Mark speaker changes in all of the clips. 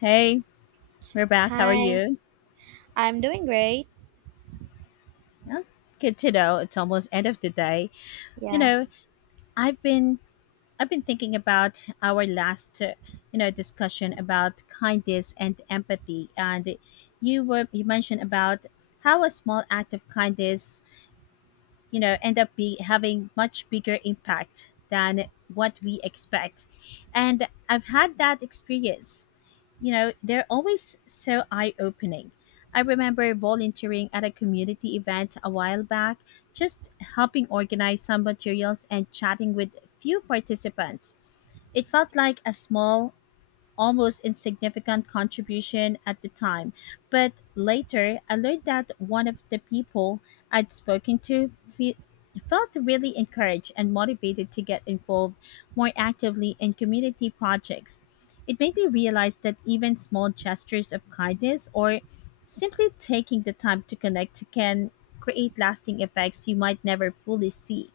Speaker 1: Hey, we're back. How are
Speaker 2: Hi,
Speaker 1: you?
Speaker 2: I'm doing great.
Speaker 1: Yeah, good to know. It's almost end of the day. You
Speaker 2: Yeah.
Speaker 1: know, I've been I've been thinking about our last discussion about kindness and empathy, and you mentioned about how a small act of kindness end up be having much bigger impact than what we expect, and I've had that experience. You know they're always so eye-opening. I remember volunteering at a community event a while back, just helping organize some materials and chatting with few participants. It felt like a small, almost insignificant contribution at the time, but later I learned that one of the people I'd spoken to felt really encouraged and motivated to get involved more actively in community projects. It made me realize that even small gestures of kindness or simply taking the time to connect can create lasting effects you might never fully see.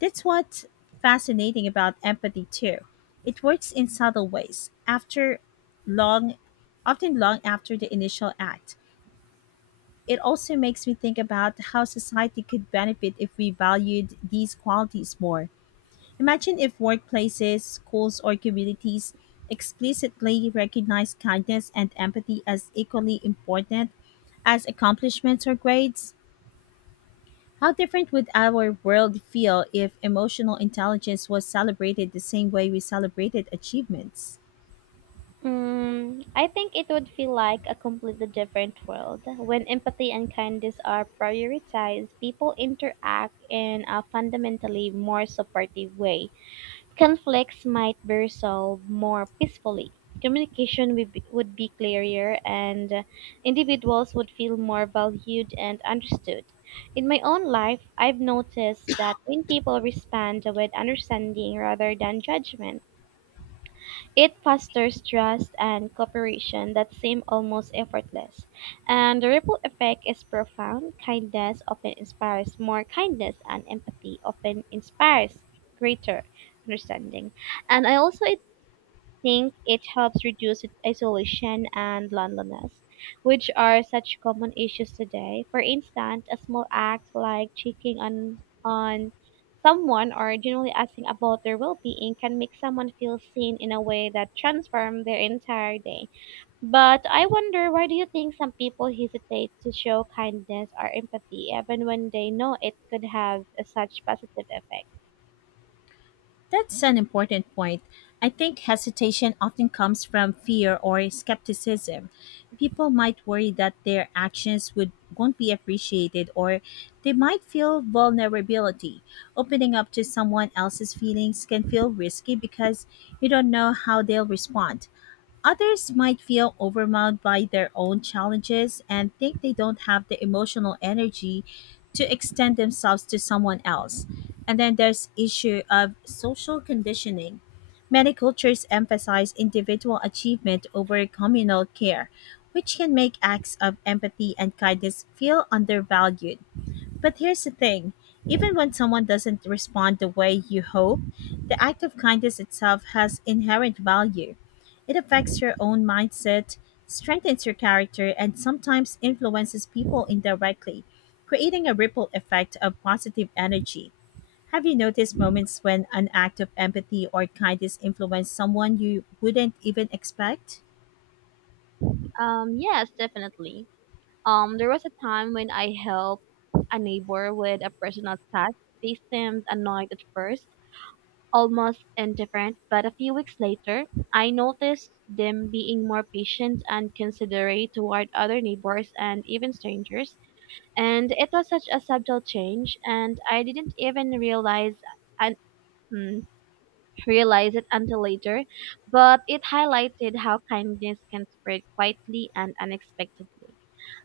Speaker 1: That's what's fascinating about empathy too. It works in subtle ways. After long often long after the initial act. It also makes me think about how society could benefit if we valued these qualities more. Imagine if workplaces, schools, or communities explicitly recognized kindness and empathy as equally important as accomplishments or grades. How different would our world feel if emotional intelligence was celebrated the same way we celebrated achievements?
Speaker 2: I think it would feel like a completely different world. When empathy and kindness are prioritized, people interact in a fundamentally more supportive way. Conflicts might be resolved more peacefully. Communication would be clearer, and individuals would feel more valued and understood. In my own life, I've noticed that when people respond with understanding rather than judgment, it fosters trust and cooperation that seem almost effortless, and the ripple effect is profound. Kindness often inspires more kindness, and empathy often inspires greater understanding. And I also think it helps reduce isolation and loneliness, which are such common issues today. For instance, a small act like checking on someone or generally asking about their well-being can make someone feel seen in a way that transforms their entire day. But I wonder, why do you think some people hesitate to show kindness or empathy even when they know it could have a such positive effect?
Speaker 1: That's an important point. I think hesitation often comes from fear or skepticism. People might worry that their actions would won't be appreciated, or they might feel vulnerability. Opening up to someone else's feelings can feel risky because you don't know how they'll respond. Others might feel overwhelmed by their own challenges and think they don't have the emotional energy to extend themselves to someone else. And then there's issue of social conditioning. Many cultures emphasize individual achievement over communal care, which can make acts of empathy and kindness feel undervalued. But here's the thing, even when someone doesn't respond the way you hope, the act of kindness itself has inherent value. It affects your own mindset, strengthens your character, and sometimes influences people indirectly, creating a ripple effect of positive energy. Have you noticed moments when an act of empathy or kindness influenced someone you wouldn't even expect?
Speaker 2: Yes, definitely. There was a time when I helped a neighbor with a personal task. They seemed annoyed at first, almost indifferent, but a few weeks later, I noticed them being more patient and considerate toward other neighbors and even strangers. And it was such a subtle change, and I didn't even realize and mm, it until later, but it highlighted how kindness can spread quietly and unexpectedly.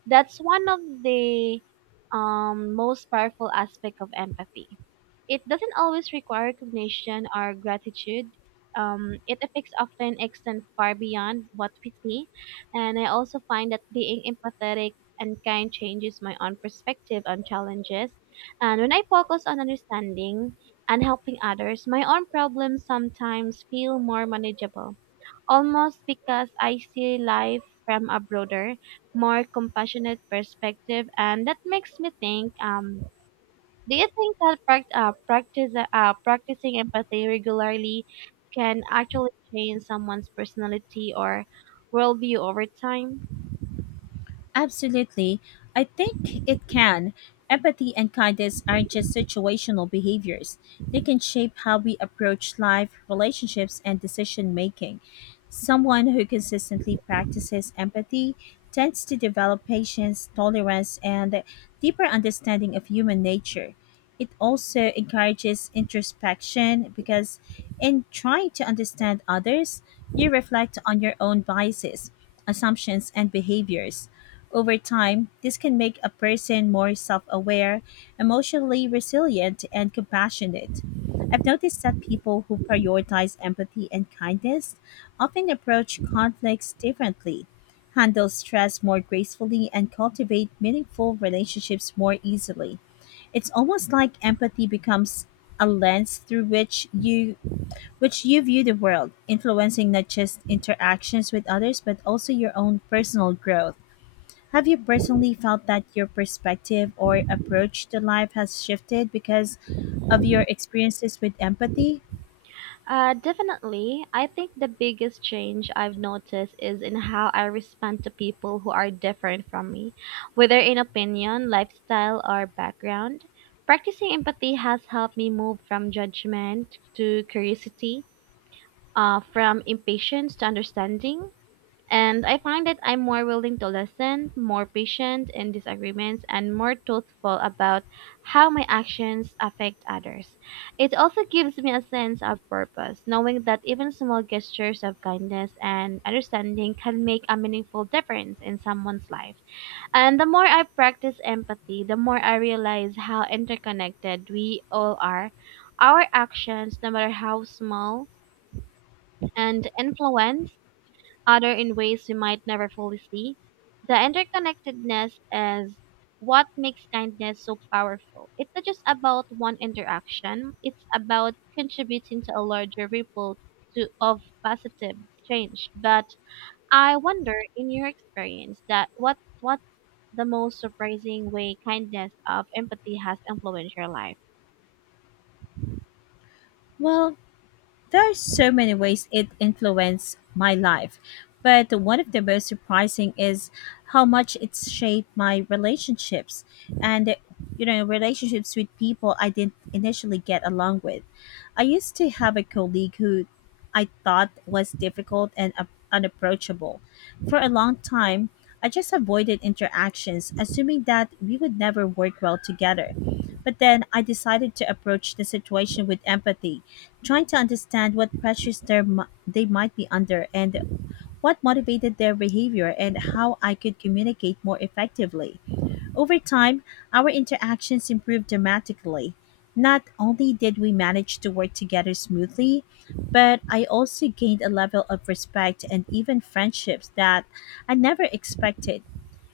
Speaker 2: That's one of the most powerful aspect of empathy. It doesn't always require recognition or gratitude. It affects often extend far beyond what we see. And I also find that being empathetic and kind changes my own perspective on challenges. And when I focus on understanding and helping others, my own problems sometimes feel more manageable almost because I see life from a broader, more compassionate perspective, and that makes me think. Do you think that prac- practice practicing empathy regularly can actually change someone's personality or worldview over time?
Speaker 1: Absolutely. I think it can. Empathy and kindness aren't just situational behaviors, they can shape how we approach life, relationships, and decision making. Someone who consistently practices empathy tends to develop patience, tolerance, and a deeper understanding of human nature. It also encourages introspection because, in trying to understand others, you reflect on your own biases, assumptions, and behaviors. Over time, this can make a person more self aware, emotionally resilient, and compassionate. I've noticed that people who prioritize empathy and kindness often approach conflicts differently, handle stress more gracefully, and cultivate meaningful relationships more easily. It's almost like empathy becomes a lens through which you view the world, influencing not just interactions with others but also your own personal growth. Have you personally felt that your perspective or approach to life has shifted because of your experiences with empathy?
Speaker 2: Definitely. I think the biggest change I've noticed is in how I respond to people who are different from me, whether in opinion, lifestyle, or background. Practicing empathy has helped me move from judgment to curiosity, from impatience to understanding. And I find that I'm more willing to listen, more patient in disagreements, and more truthful about how my actions affect others. It also gives me a sense of purpose, knowing that even small gestures of kindness and understanding can make a meaningful difference in someone's life. And the more I practice empathy, the more I realize how interconnected we all are. Our actions, no matter how small, and influence other in ways we might never fully see. The interconnectedness is what makes kindness so powerful. It's not just about one interaction, it's about contributing to a larger ripple of positive change. But I wonder, in your experience, that what's the most surprising way kindness of empathy has influenced your life?
Speaker 1: Well, there are so many ways it influenced my life, but one of the most surprising is how much it's shaped my relationships and relationships with people I didn't initially get along with. I used to have a colleague who I thought was difficult and unapproachable. For a long time, I just avoided interactions, assuming that we would never work well together. But then I decided to approach the situation with empathy, trying to understand what pressures they might be under, and what motivated their behavior, and how I could communicate more effectively. Over time, our interactions improved dramatically. Not only did we manage to work together smoothly, but I also gained a level of respect and even friendships that I never expected.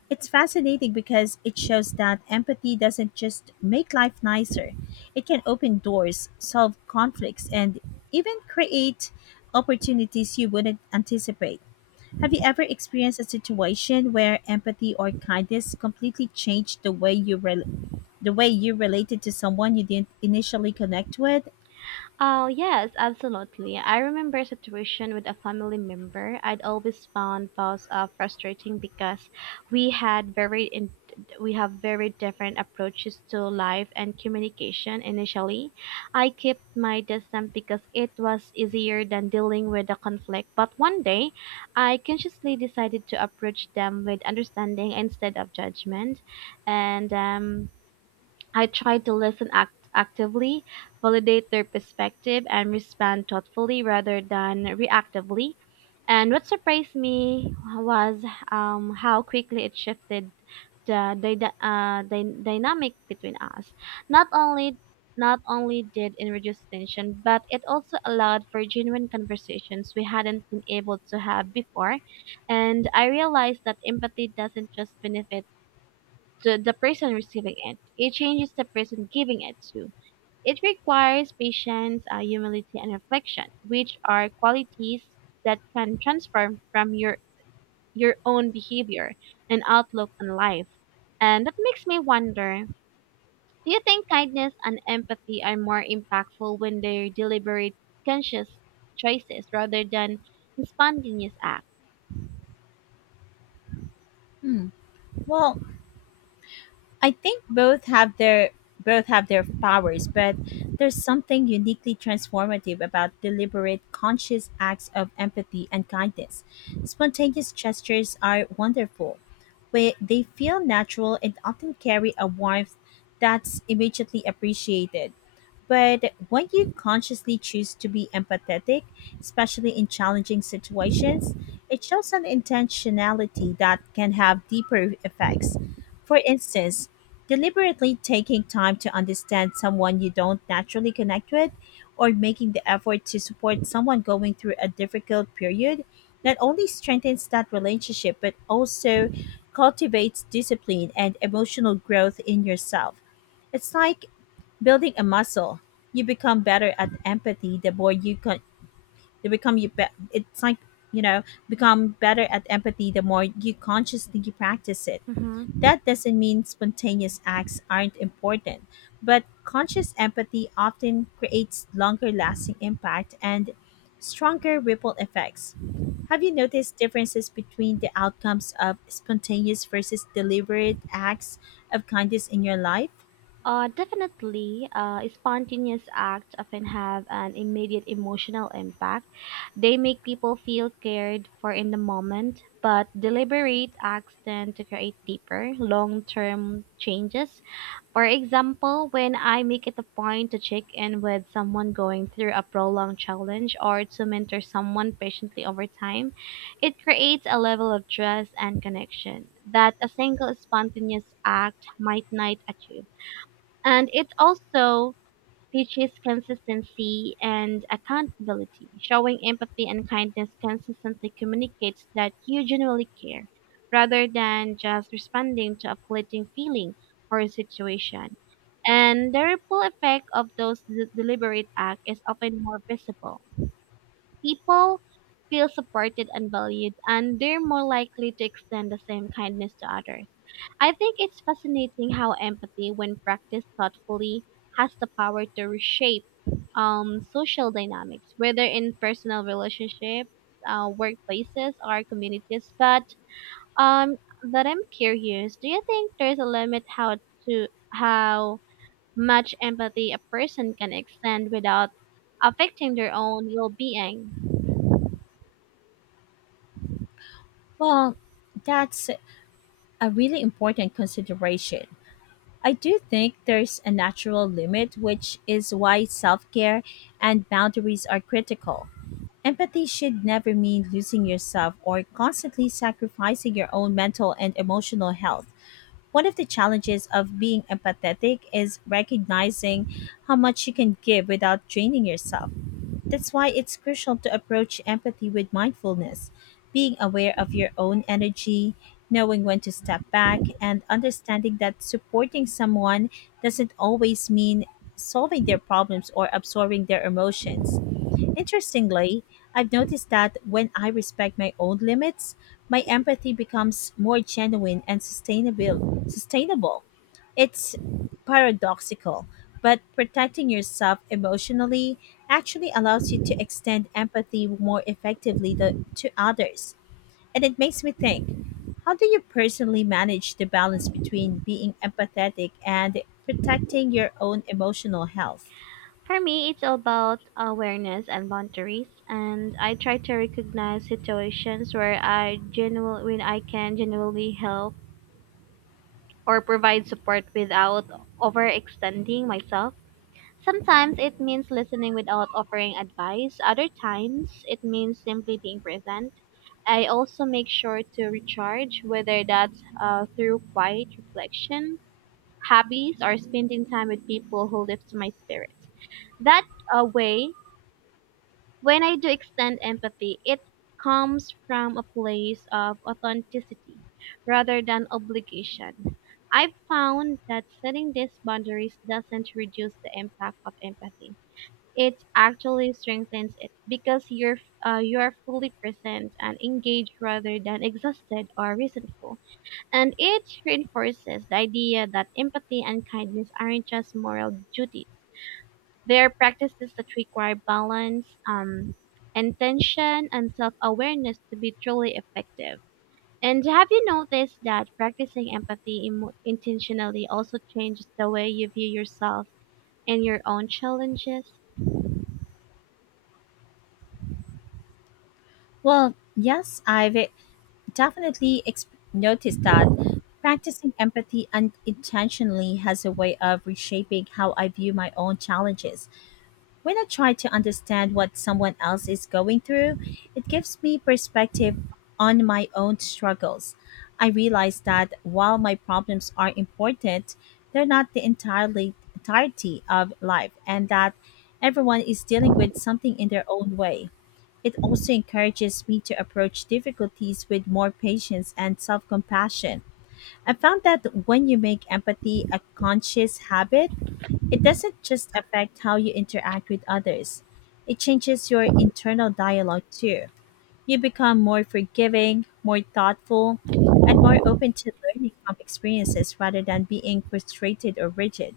Speaker 1: It's fascinating because it shows that empathy doesn't just make life nicer, it can open doors, solve conflicts, and even create opportunities you wouldn't anticipate. Have you ever experienced a situation where empathy or kindness completely changed the way you related to someone you didn't initially connect with?
Speaker 2: Oh, yes, absolutely. I remember a situation with a family member I'd always found was frustrating because we had very in- we have very different approaches to life and communication initially. I kept my distance because it was easier than dealing with the conflict, but one day I consciously decided to approach them with understanding instead of judgment. And I try to listen actively, validate their perspective, and respond thoughtfully rather than reactively. And what surprised me was how quickly it shifted the dynamic between us. Not only not only did it reduce tension, but it also allowed for genuine conversations we hadn't been able to have before. And I realized that empathy doesn't just benefit to the person receiving it. It changes the person giving it to. It requires patience, humility, and reflection, which are qualities that can transform from your own behavior and outlook on life. And that makes me wonder: do you think kindness and empathy are more impactful when they're deliberate, conscious choices rather than spontaneous acts?
Speaker 1: Hmm. Well, I think both have their powers, but there's something uniquely transformative about deliberate, conscious acts of empathy and kindness. Spontaneous gestures are wonderful, where they feel natural and often carry a warmth that's immediately appreciated. But when you consciously choose to be empathetic, especially in challenging situations, it shows an intentionality that can have deeper effects. For instance, deliberately taking time to understand someone you don't naturally connect with, or making the effort to support someone going through a difficult period, not only strengthens that relationship, but also cultivates discipline and emotional growth in yourself. It's like building a muscle. You become better at empathy the more you con- you become you be- It's like become better at empathy the more you consciously practice it.
Speaker 2: Hmm.
Speaker 1: That doesn't mean spontaneous acts aren't important, but conscious empathy often creates longer lasting impact and stronger ripple effects. Have you noticed differences between the outcomes of spontaneous versus deliberate acts of kindness in your life?
Speaker 2: Spontaneous acts often have an immediate emotional impact. They make people feel cared for in the moment, but deliberate acts tend to create deeper, long term changes. For example, when I make it a point to check in with someone going through a prolonged challenge or to mentor someone patiently over time, it creates a level of trust and connection that a single spontaneous act might not achieve. And it also teaches consistency and accountability. Showing empathy and kindness consistently communicates that you genuinely care, rather than just responding to a fleeting feeling or situation. And the ripple effect of those deliberate acts is often more visible. People feel supported and valued, and they're more likely to extend the same kindness to others. I think it's fascinating how empathy, when practiced thoughtfully, has the power to reshape social dynamics, whether in personal relationships, workplaces, or communities. Um, but I'm curious. Do you think there's a limit how to how much empathy a person can extend without affecting their own well-being?
Speaker 1: Well, that's a really important consideration. I do think there's a natural limit, which is why self care and boundaries are critical. Empathy should never mean losing yourself or constantly sacrificing your own mental and emotional health. One of the challenges of being empathetic is recognizing how much you can give without draining yourself. That's why it's crucial to approach empathy with mindfulness, being aware of your own energy, knowing when to step back, and understanding that supporting someone doesn't always mean solving their problems or absorbing their emotions. Interestingly, I've noticed that when I respect my own limits, my empathy becomes more genuine and sustainable. Sustainable. It's paradoxical, but protecting yourself emotionally actually allows you to extend empathy more effectively to others. And it makes me think, how do you personally manage the balance between being empathetic and protecting your own emotional health?
Speaker 2: For me, it's all about awareness and boundaries, and I try to recognize situations where I genuinely, when I can genuinely help or provide support without overextending myself. Sometimes it means listening without offering advice. Other times it means simply being present. I also make sure to recharge, whether that's through quiet reflection, hobbies, or spending time with people who lift my spirits. That way, when I do extend empathy, it comes from a place of authenticity rather than obligation. I've found that setting these boundaries doesn't reduce the impact of empathy. It actually strengthens it because you're fully present and engaged rather than exhausted or resentful. And it reinforces the idea that empathy and kindness aren't just moral duties; they are practices that require balance, intention, and self-awareness to be truly effective. And have you noticed that practicing empathy emo intentionally also changes the way you view yourself and your own challenges?
Speaker 1: Well, yes, I've definitely ex- noticed that practicing empathy unintentionally has a way of reshaping how I view my own challenges. When I try to understand what someone else is going through, it gives me perspective on my own struggles. I realize that while my problems are important, they're not the entirely entirety of life, and that everyone is dealing with something in their own way. It also encourages me to approach difficulties with more patience and self-compassion. I found that when you make empathy a conscious habit, it doesn't just affect how you interact with others, it changes your internal dialogue too. You become more forgiving, more thoughtful, and more open to learning from experiences rather than being frustrated or rigid.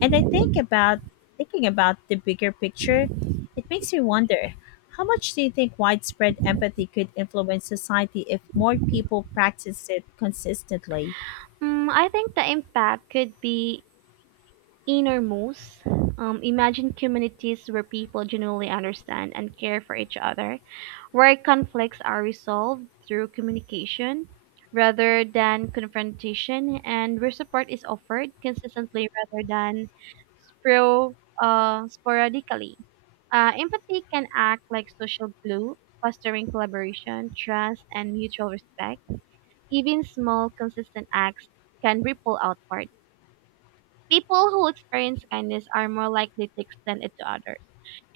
Speaker 1: And I think about Thinking about the bigger picture, it makes me wonder, how much do you think widespread empathy could influence society if more people practice it consistently?
Speaker 2: Mm, I think the impact could be innermost. Imagine communities where people genuinely understand and care for each other, where conflicts are resolved through communication rather than confrontation, and where support is offered consistently rather than spro- sporadically. Empathy can act like social glue, fostering collaboration, trust, and mutual respect. Even small, consistent acts can ripple outward. People who experience kindness are more likely to extend it to others,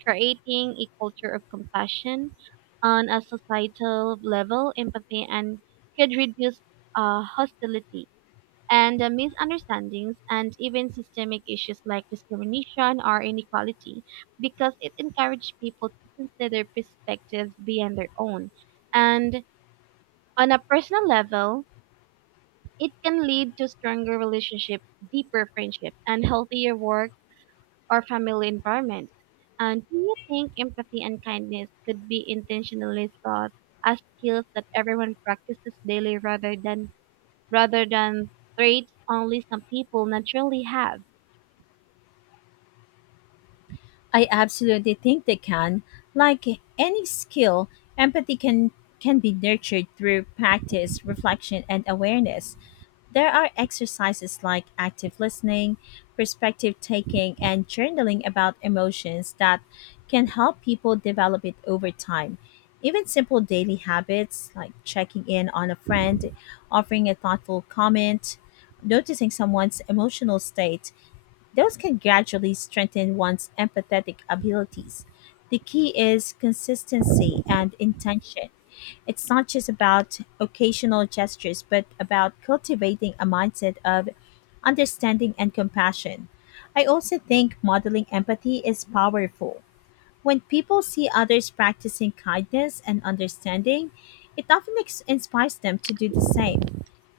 Speaker 2: creating a culture of compassion. On a societal level, empathy and could reduce hostility and misunderstandings and even systemic issues like discrimination or inequality because it encourages people to consider perspectives beyond their own. And on a personal level, it can lead to stronger relationship, deeper friendship, and healthier work or family environments. And do you think empathy and kindness could be intentionally taught as skills that everyone practices daily rather than rather than traits only some people naturally have?
Speaker 1: I absolutely think they can. Like any skill, empathy can be nurtured through practice, reflection, and awareness. There are exercises like active listening, perspective taking, and journaling about emotions that can help people develop it over time. Even simple daily habits like checking in on a friend, offering a thoughtful comment, noticing someone's emotional state, those can gradually strengthen one's empathetic abilities. The key is consistency and intention. It's not just about occasional gestures, but about cultivating a mindset of understanding and compassion. I also think modeling empathy is powerful. When people see others practicing kindness and understanding, it often inspires them to do the same.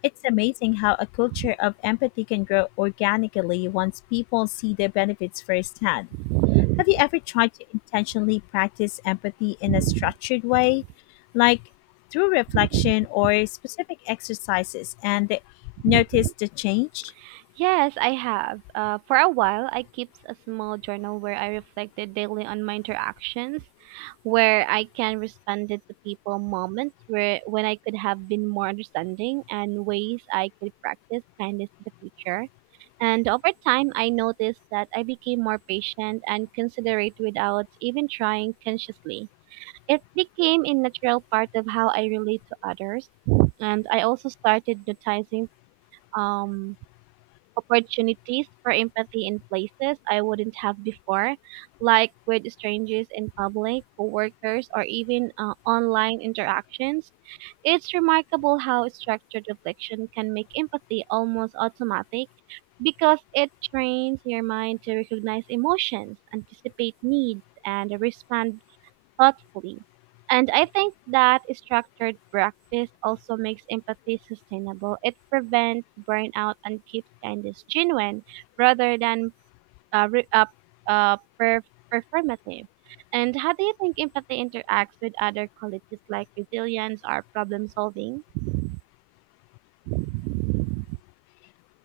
Speaker 1: It's amazing how a culture of empathy can grow organically once people see the benefits firsthand. Have you ever tried to intentionally practice empathy in a structured way, like through reflection or specific exercises, and noticed the change?
Speaker 2: Yes, I have. For a while, I kept a small journal where I reflected daily on my interactions, where I can responded to people, moments where when I could have been more understanding, and ways I could practice kindness in the future. And over time, I noticed that I became more patient and considerate without even trying consciously. It became a natural part of how I relate to others, and I also started noticing um opportunities for empathy in places I wouldn't have before, like with strangers in public, coworkers, or even online interactions. It's remarkable how structured reflection can make empathy almost automatic because it trains your mind to recognize emotions, anticipate needs, and respond thoughtfully. And I think that structured practice also makes empathy sustainable. It prevents burnout and keeps kindness genuine rather than uh, re- uh, uh, per- performative. And how do you think empathy interacts with other qualities like resilience or problem solving?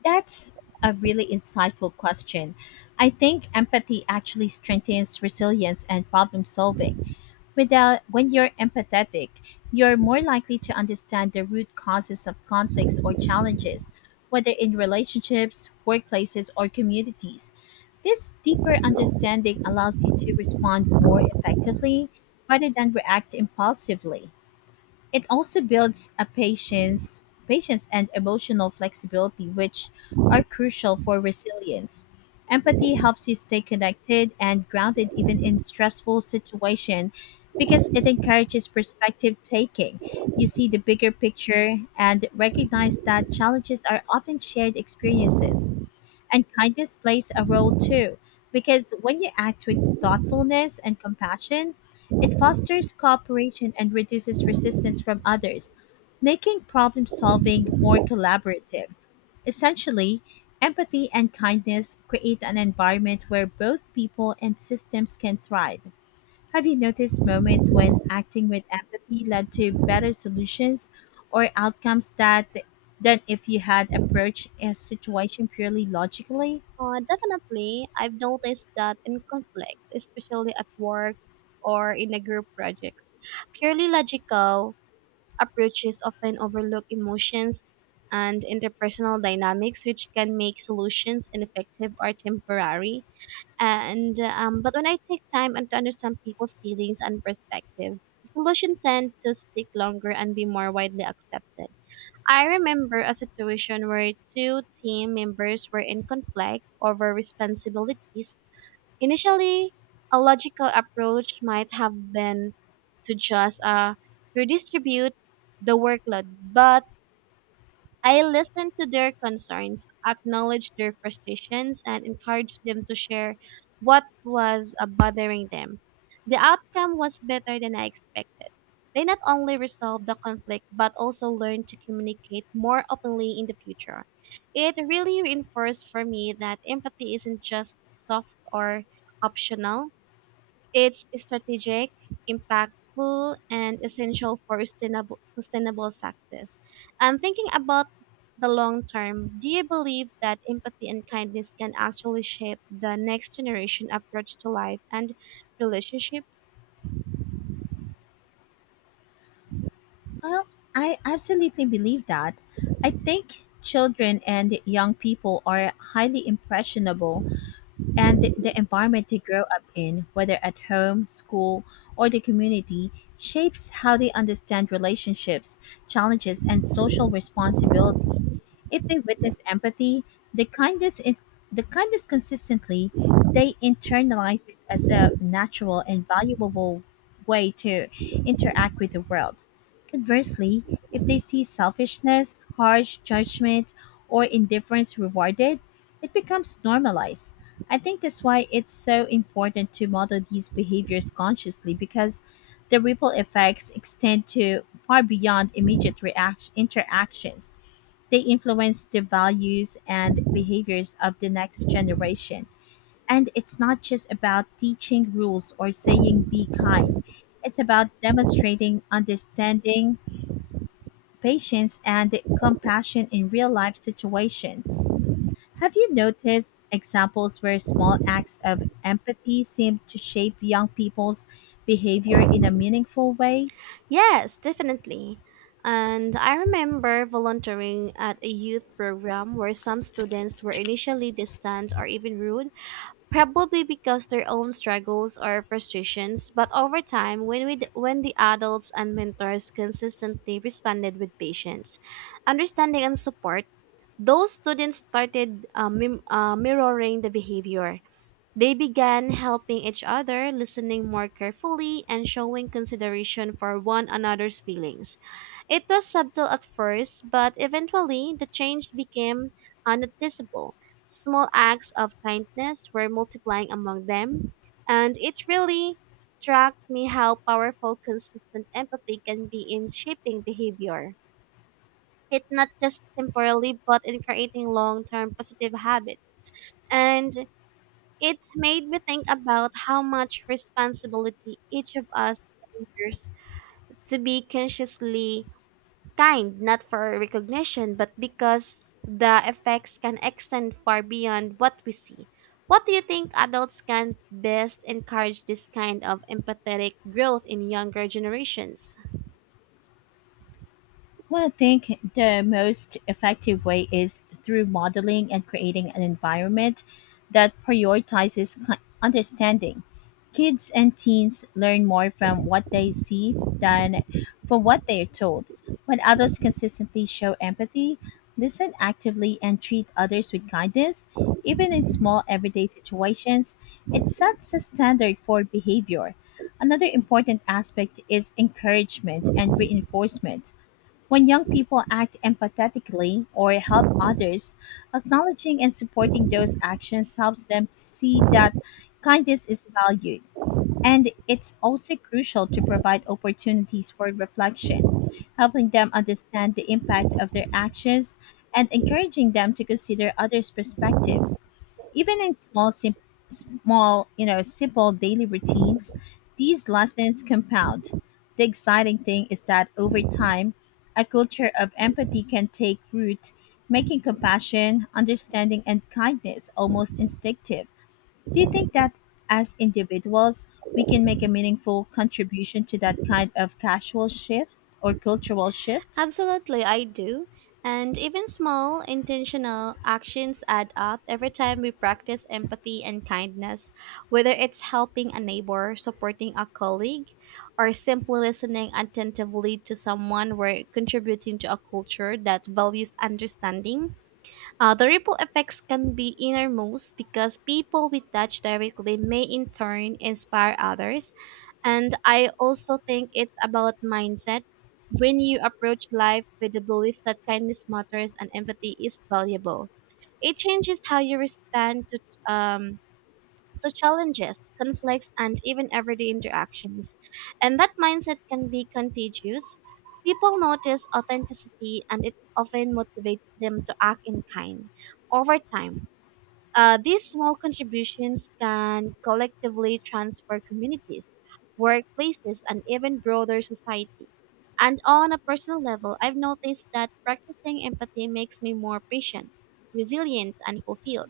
Speaker 1: That's a really insightful question. I think empathy actually strengthens resilience and problem solving. Without, When you're empathetic, you're more likely to understand the root causes of conflicts or challenges, whether in relationships, workplaces, or communities. This deeper understanding allows you to respond more effectively rather than react impulsively. It also builds patience and emotional flexibility, which are crucial for resilience. Empathy helps you stay connected and grounded even in stressful situation because it encourages perspective taking. You see the bigger picture and recognize that challenges are often shared experiences. And kindness plays a role too, because when you act with thoughtfulness and compassion, it fosters cooperation and reduces resistance from others, making problem solving more collaborative. Essentially, empathy and kindness create an environment where both people and systems can thrive. Have you noticed moments when acting with empathy led to better solutions or outcomes that than if you had approached a situation purely logically?
Speaker 2: Definitely, I've noticed that in conflict, especially at work or in a group project, purely logical approaches often overlook emotions and interpersonal dynamics, which can make solutions ineffective or temporary. And but when I take time and to understand people's feelings and perspective, solutions tend to stick longer and be more widely accepted. I remember a situation where two team members were in conflict over responsibilities. Initially, a logical approach might have been to just redistribute the workload, but I listened to their concerns, acknowledged their frustrations, and encouraged them to share what was bothering them. The outcome was better than I expected. They not only resolved the conflict but also learned to communicate more openly in the future. It really reinforced for me that empathy isn't just soft or optional; it's strategic, impactful, and essential for sustainable success. I'm thinking about the long term. Do you believe that empathy and kindness can actually shape the next generation approach to life and relationship?
Speaker 1: Well, I absolutely believe that. I think children and young people are highly impressionable, and the environment they grow up in, whether at home, school, or the community, shapes how they understand relationships, challenges, and social responsibility. If they witness empathy, the kindness is the kindness consistently, they internalize it as a natural and valuable way to interact with the world. Conversely, if they see selfishness, harsh judgment, or indifference rewarded, it becomes normalized. I think that's why it's so important to model these behaviors consciously, because the ripple effects extend to far beyond immediate interactions. They influence the values and behaviors of the next generation. And it's not just about teaching rules or saying be kind. It's about demonstrating understanding, patience, and compassion in real life situations. Have you noticed examples where small acts of empathy seem to shape young people's behavior in a meaningful way?
Speaker 2: Yes, definitely. And I remember volunteering at a youth program where some students were initially distant or even rude, probably because their own struggles or frustrations, but over time, when the adults and mentors consistently responded with patience, understanding, and support, those students started mirroring the behavior. They began helping each other, listening more carefully, and showing consideration for one another's feelings. It was subtle at first, but eventually the change became noticeable. Small acts of kindness were multiplying among them, and it really struck me how powerful consistent empathy can be in shaping behavior. It's not just temporarily, but in creating long-term positive habits. And it made me think about how much responsibility each of us bears to be consciously kind, not for recognition, but because the effects can extend far beyond what we see. What do you think adults can best encourage this kind of empathetic growth in younger generations?
Speaker 1: Well, I think the most effective way is through modeling and creating an environment that prioritizes understanding. Kids and teens learn more from what they see than from what they are told. When adults consistently show empathy, listen actively, and treat others with kindness, even in small everyday situations, it sets a standard for behavior. Another important aspect is encouragement and reinforcement. When young people act empathetically or help others, acknowledging and supporting those actions helps them see that kindness is valued. And it's also crucial to provide opportunities for reflection, helping them understand the impact of their actions and encouraging them to consider others' perspectives. Even in small, simple daily routines, these lessons compound. The exciting thing is that over time, a culture of empathy can take root, making compassion, understanding, and kindness almost instinctive. Do you think that as individuals, we can make a meaningful contribution to that kind of casual shift or cultural shift?
Speaker 2: Absolutely, I do. And even small, intentional actions add up. Every time we practice empathy and kindness, whether it's helping a neighbor, supporting a colleague, or simply listening attentively to someone, we're contributing to a culture that values understanding. The ripple effects can be enormous because people we touch directly may in turn inspire others, and I also think it's about mindset. When you approach life with the belief that kindness matters and empathy is valuable, it changes how you respond um to challenges, conflicts, and even everyday interactions. And that mindset can be contagious. People notice authenticity, and it often motivates them to act in kind over time. These small contributions can collectively transfer communities, workplaces, and even broader society. And on a personal level, I've noticed that practicing empathy makes me more patient, resilient, and fulfilled.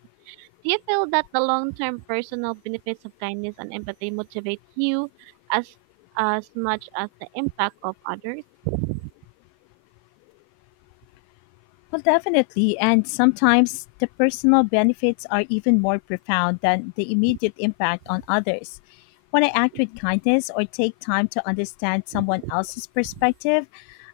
Speaker 2: Do you feel that the long-term personal benefits of kindness and empathy motivate you as as much as the impact of others?
Speaker 1: Well, definitely. And sometimes the personal benefits are even more profound than the immediate impact on others. When I act with kindness or take time to understand someone else's perspective,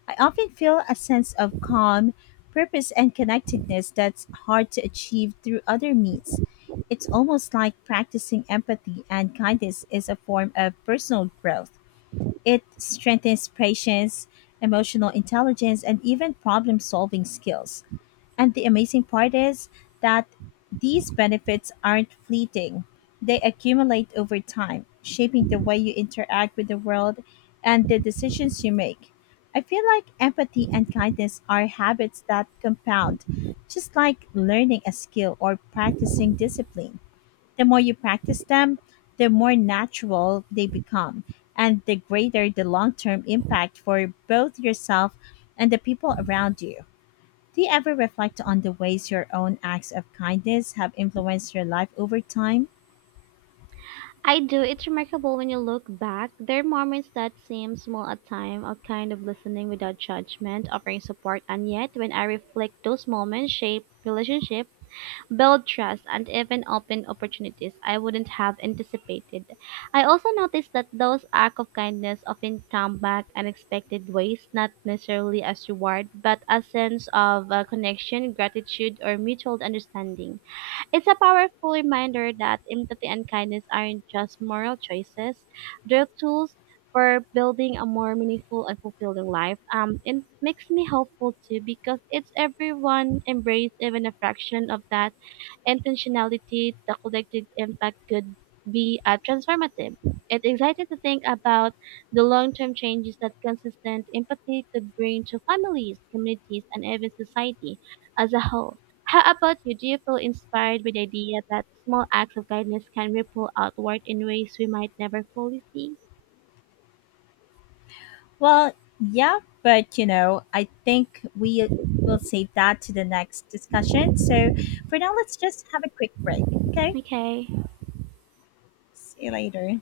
Speaker 1: I often feel a sense of calm, purpose, and connectedness that's hard to achieve through other means. It's almost like practicing empathy and kindness is a form of personal growth. It strengthens patience, emotional intelligence, and even problem solving skills. And the amazing part is that these benefits aren't fleeting, they accumulate over time, shaping the way you interact with the world and the decisions you make. I feel like empathy and kindness are habits that compound, just like learning a skill or practicing discipline. The more you practice them, the more natural they become, and the greater the long term impact for both yourself and the people around you. Do you ever reflect on the ways your own acts of kindness have influenced your life over time?
Speaker 2: I do. It's remarkable when you look back. There are moments that seem small at time, of kind of listening without judgment, offering support, and yet when I reflect, those moments shape relationship, build trust, and even open opportunities I wouldn't have anticipated. I also noticed that those acts of kindness often come back unexpected ways, not necessarily as reward, but a sense of connection, gratitude, or mutual understanding. It's a powerful reminder that empathy and kindness aren't just moral choices, they're tools for building a more meaningful and fulfilling life. It makes me hopeful too because it's everyone embrace even a fraction of that intentionality, the collective impact could be transformative. It's exciting to think about the long-term changes that consistent empathy could bring to families, communities, and even society as a whole. How about you? Do you feel inspired by the idea that small acts of kindness can ripple outward in ways we might never fully see?
Speaker 1: Well, yeah, but I think we will save that to the next discussion. So for now, let's just have a quick break. Okay.
Speaker 2: Okay.
Speaker 1: See you later.